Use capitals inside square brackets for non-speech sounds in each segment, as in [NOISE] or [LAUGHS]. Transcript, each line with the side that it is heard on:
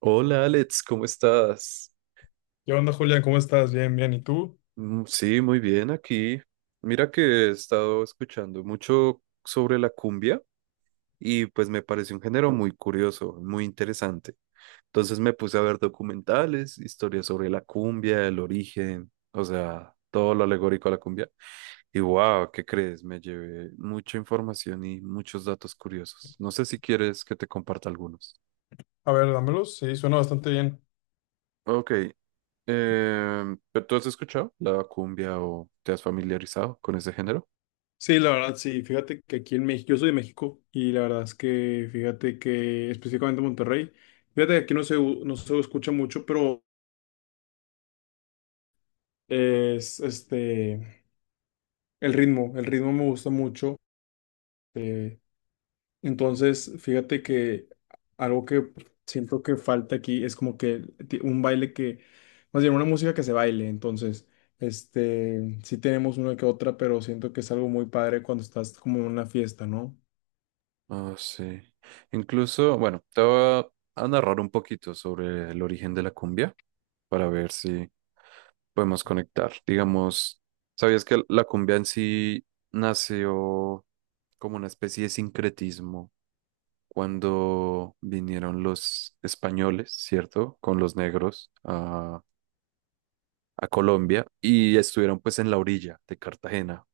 right: Hola Alex, ¿cómo estás?
left: ¿Qué onda, Julián? ¿Cómo estás? Bien, bien. ¿Y tú?
right: Mm, sí, muy bien aquí. Mira que he estado escuchando mucho sobre la cumbia y pues me parece un género muy curioso, muy interesante. Entonces me puse a ver documentales, historias sobre la cumbia, el origen, o sea, todo lo alegórico a la cumbia. Y wow, ¿qué crees? Me llevé mucha información y muchos datos curiosos. No sé si quieres que te comparta algunos.
left: A ver, dámelos. Sí, suena bastante bien.
right: Ok, ¿pero tú has escuchado la cumbia o te has familiarizado con ese género?
left: Sí, la verdad, sí. Fíjate que aquí en México, yo soy de México y la verdad es que, fíjate que específicamente Monterrey, fíjate que aquí no se, no se escucha mucho, pero es este, el ritmo me gusta mucho. eh, Entonces, fíjate que algo que siento que falta aquí es como que un baile que, más bien una música que se baile. Entonces, este, sí tenemos una que otra, pero siento que es algo muy padre cuando estás como en una fiesta, ¿no?
right: Ah, sí. Incluso, bueno, te voy a narrar un poquito sobre el origen de la cumbia para ver si podemos conectar. Digamos, ¿sabías que la cumbia en sí nació como una especie de sincretismo cuando vinieron los españoles, ¿cierto? Con los negros a Colombia y estuvieron pues en la orilla de Cartagena.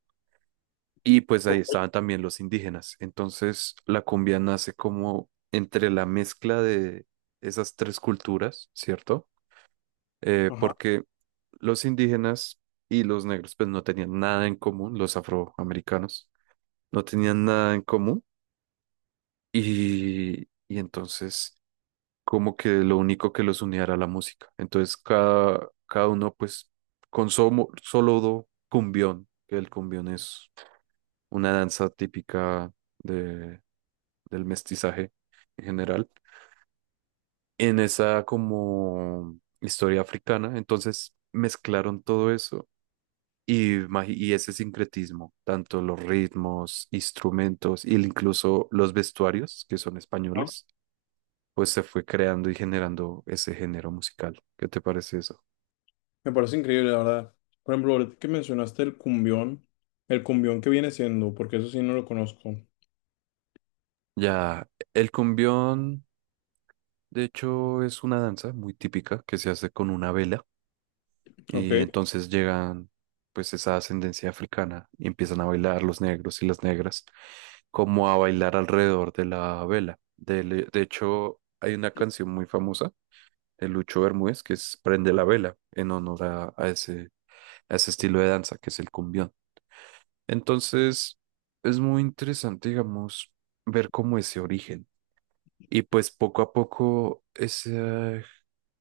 right: Y pues ahí estaban también los indígenas. Entonces la cumbia nace como entre la mezcla de esas tres culturas, ¿cierto?
left: Ajá.
right: Porque los indígenas y los negros pues no tenían nada en común, los afroamericanos no tenían nada en común y, y entonces como que lo único que los unía era la música. Entonces cada uno pues con somo- solo do- cumbión, que el cumbión es una danza típica de del mestizaje en general, en esa como historia africana. Entonces mezclaron todo eso y ese sincretismo, tanto los ritmos, instrumentos y incluso los vestuarios, que son españoles, pues se fue creando y generando ese género musical. ¿Qué te parece eso?
left: Me parece increíble, la verdad. Por ejemplo, ahorita que mencionaste el cumbión que viene siendo, porque eso sí no lo conozco.
right: Ya, el cumbión, de hecho, es una danza muy típica que se hace con una vela.
left: Ok.
right: Y entonces llegan pues esa ascendencia africana y empiezan a bailar los negros y las negras, como a bailar alrededor de la vela. De hecho, hay una canción muy famosa de Lucho Bermúdez que es Prende la vela en honor a ese estilo de danza que es el cumbión. Entonces, es muy interesante, digamos, ver cómo ese origen. Y pues poco a poco esa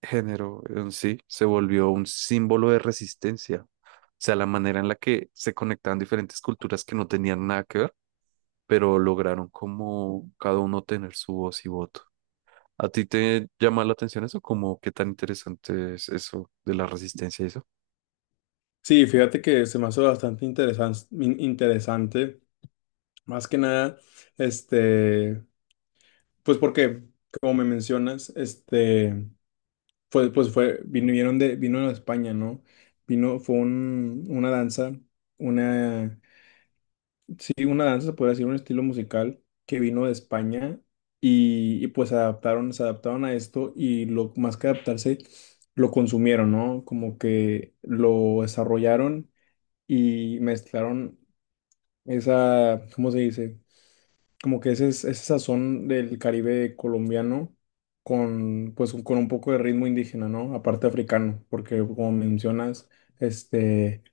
right: género en sí se volvió un símbolo de resistencia. O sea, la manera en la que se conectaban diferentes culturas que no tenían nada que ver, pero lograron como cada uno tener su voz y voto. ¿A ti te llama la atención eso? ¿Como qué tan interesante es eso de la resistencia y eso?
left: Sí, fíjate que se me hace bastante interesante. Más que nada, este, pues porque, como me mencionas, este, fue, pues fue, vinieron de, vino de España, ¿no? Vino, fue una danza, una. Sí, una danza, se podría decir, un estilo musical que vino de España y, pues adaptaron, se adaptaron a esto y lo más que adaptarse, lo consumieron, ¿no? Como que lo desarrollaron y mezclaron esa, ¿cómo se dice? Como que ese sazón del Caribe colombiano con, pues, con un poco de ritmo indígena, ¿no? Aparte africano, porque como mencionas, este...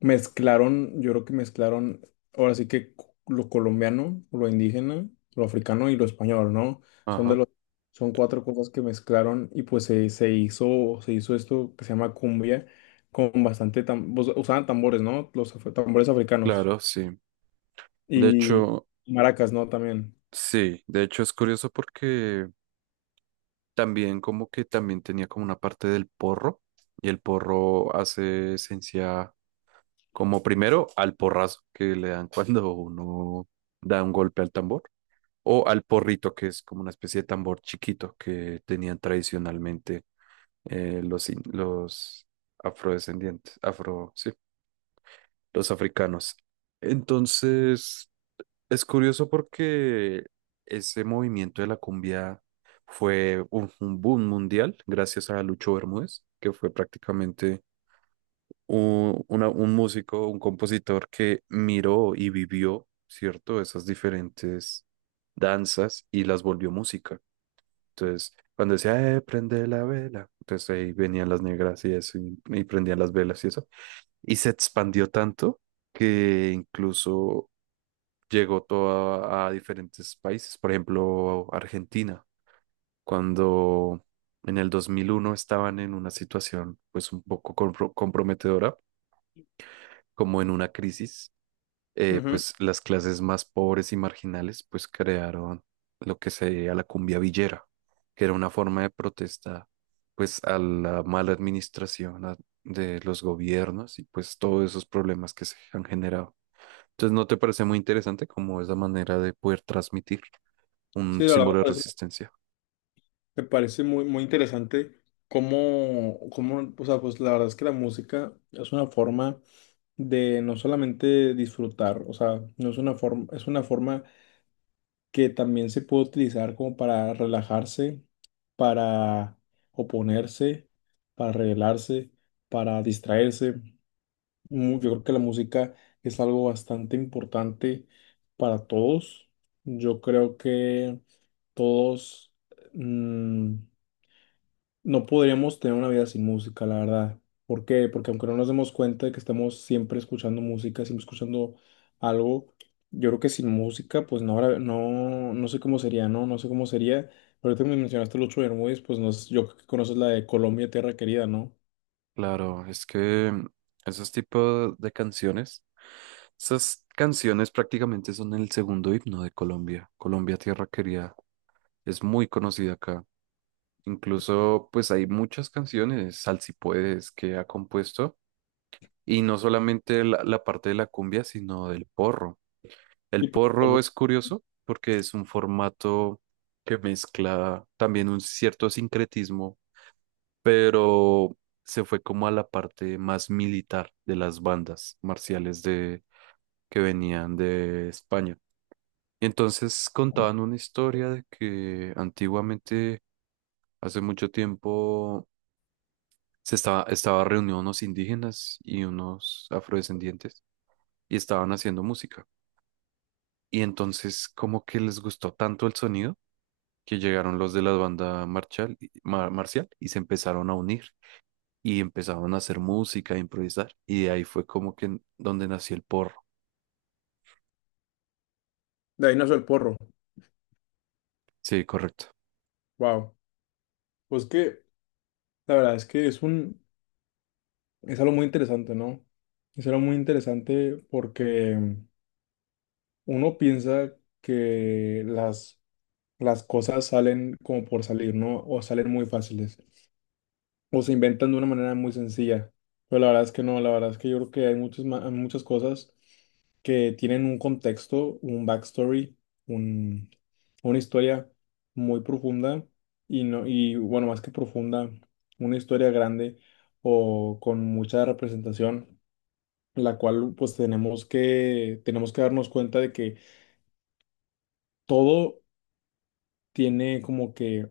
left: Mezclaron, yo creo que mezclaron, ahora sí que lo colombiano, lo indígena, lo africano y lo español, ¿no? Son de
right: Ajá,
left: los, son cuatro cosas que mezclaron y pues se, se hizo esto que se llama cumbia con bastante, pues, usaban tambores, ¿no? Los tambores africanos
right: claro, sí. De
left: y
right: hecho,
left: maracas, ¿no? También.
right: sí, de hecho es curioso porque también como que también tenía como una parte del porro y el porro hace esencia. Como primero, al porrazo que le dan [LAUGHS] cuando uno da un golpe al tambor, o al porrito, que es como una especie de tambor chiquito que tenían tradicionalmente los, in- los afrodescendientes, afro, sí, los africanos. Entonces, es curioso porque ese movimiento de la cumbia fue un boom mundial gracias a Lucho Bermúdez, que fue prácticamente un músico, un compositor que miró y vivió, ¿cierto? Esas diferentes danzas y las volvió música. Entonces, cuando decía, prende la vela, entonces ahí venían las negras y eso, y prendían las velas y eso. Y se expandió tanto que incluso llegó toda a diferentes países, por ejemplo, Argentina, cuando... En el 2001 estaban en una situación pues un poco compro- comprometedora, como en una crisis,
left: Ujú.
right: pues las clases más pobres y marginales pues crearon lo que se sería la cumbia villera, que era una forma de protesta pues a la mala administración de los gobiernos y pues todos esos problemas que se han generado. Entonces, ¿no te parece muy interesante como es la manera de poder transmitir un
left: Sí, la
right: símbolo de
left: verdad,
right: resistencia?
left: me parece muy, muy interesante cómo, cómo, o sea, pues la verdad es que la música es una forma de no solamente disfrutar, o sea, no es una forma, es una forma que también se puede utilizar como para relajarse, para oponerse, para rebelarse, para distraerse. Yo creo que la música es algo bastante importante para todos. Yo creo que todos mm, no podríamos tener una vida sin música, la verdad. ¿Por qué? Porque aunque no nos demos cuenta de que estamos siempre escuchando música, siempre escuchando algo, yo creo que sin música, pues no, no, no sé cómo sería, ¿no? No sé cómo sería. Ahorita me mencionaste Lucho Bermúdez, pues no, sé, yo creo que conoces la de Colombia, Tierra Querida, ¿no?
right: Claro, es que esos tipos de canciones, esas canciones prácticamente son el segundo himno de Colombia. Colombia, tierra querida. Es muy conocida acá. Incluso, pues hay muchas canciones, Sal si puedes, que ha compuesto. Y no solamente la parte de la cumbia, sino del porro.
left: Y
right: El
left: pues,
right: porro es curioso porque es un formato que mezcla también un cierto sincretismo, pero se fue como a la parte más militar de las bandas marciales de, que venían de España. Y entonces contaban una historia de que antiguamente, hace mucho tiempo, se estaba reunido unos indígenas y unos afrodescendientes y estaban haciendo música. Y entonces como que les gustó tanto el sonido que llegaron los de la banda marcial, marcial y se empezaron a unir y empezaron a hacer música, a improvisar. Y de ahí fue como que donde nació el porro.
left: de ahí nació el porro.
right: Sí, correcto.
left: Wow. Pues que, la verdad es que es un, es algo muy interesante, ¿no? Es algo muy interesante porque uno piensa que las cosas salen como por salir, ¿no? O salen muy fáciles, o se inventan de una manera muy sencilla. Pero la verdad es que no, la verdad es que yo creo que hay muchas, hay muchas cosas que tienen un contexto, un backstory, un, una historia muy profunda y, no, y bueno, más que profunda, una historia grande o con mucha representación, la cual pues tenemos que darnos cuenta de que todo tiene como que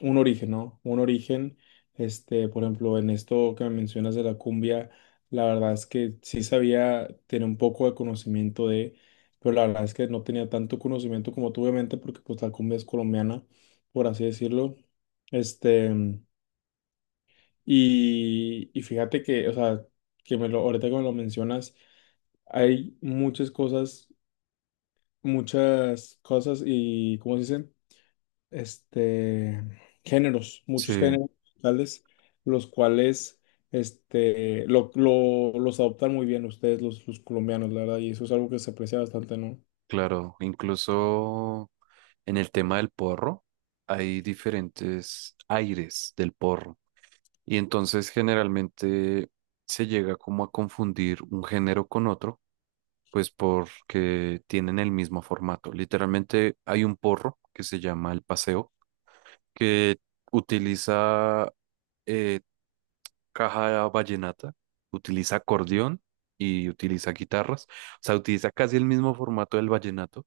left: un origen, ¿no? Un origen, este, por ejemplo, en esto que me mencionas de la cumbia, la verdad es que sí sabía tener un poco de conocimiento de, pero la verdad es que no tenía tanto conocimiento como tú, obviamente, porque pues la cumbia es colombiana, por así decirlo. Este, y fíjate que, o sea, que me lo, ahorita que me lo mencionas, hay muchas cosas y, ¿cómo se dicen? Este, géneros, muchos
right: Sí,
left: géneros musicales, los cuales este, lo, los adoptan muy bien ustedes, los colombianos, la verdad, y eso es algo que se aprecia bastante, ¿no?
right: claro. Incluso en el tema del porro hay diferentes aires del porro. Y entonces generalmente se llega como a confundir un género con otro, pues porque tienen el mismo formato. Literalmente hay un porro que se llama el paseo, que utiliza eh, caja vallenata, utiliza acordeón y utiliza guitarras. O sea, utiliza casi el mismo formato del vallenato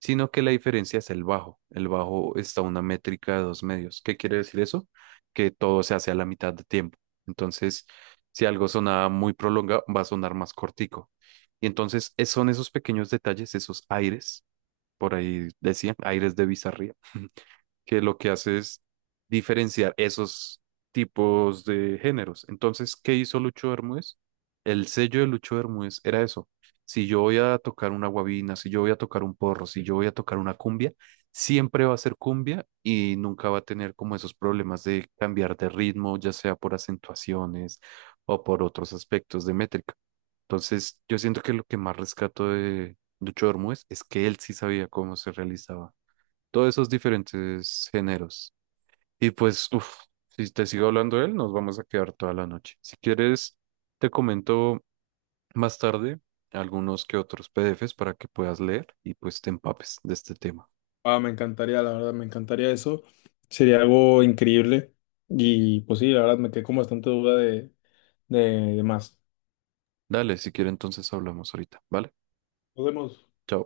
right: sino que la diferencia es el bajo. El bajo está a una métrica de dos medios. ¿Qué quiere decir eso? Que todo se hace a la mitad de tiempo. Entonces, si algo sonaba muy prolongado, va a sonar más cortico. Y entonces son esos pequeños detalles, esos aires, por ahí decían, aires de bizarría, que lo que hace es diferenciar esos tipos de géneros. Entonces, ¿qué hizo Lucho Bermúdez? El sello de Lucho Bermúdez era eso. Si yo voy a tocar una guabina, si yo voy a tocar un porro, si yo voy a tocar una cumbia, siempre va a ser cumbia y nunca va a tener como esos problemas de cambiar de ritmo, ya sea por acentuaciones o por otros aspectos de métrica. Entonces, yo siento que lo que más rescato de Lucho Bermúdez es que él sí sabía cómo se realizaba todos esos diferentes géneros. Y pues, uff, si te sigo hablando de él, nos vamos a quedar toda la noche. Si quieres, te comento más tarde algunos que otros PDFs para que puedas leer y pues te empapes de este tema.
left: Ah, me encantaría, la verdad, me encantaría eso, sería algo increíble, y pues sí, la verdad, me quedé con bastante duda de, de más.
right: Dale, si quieres, entonces hablamos ahorita, ¿vale?
left: Nos vemos.
right: Chao.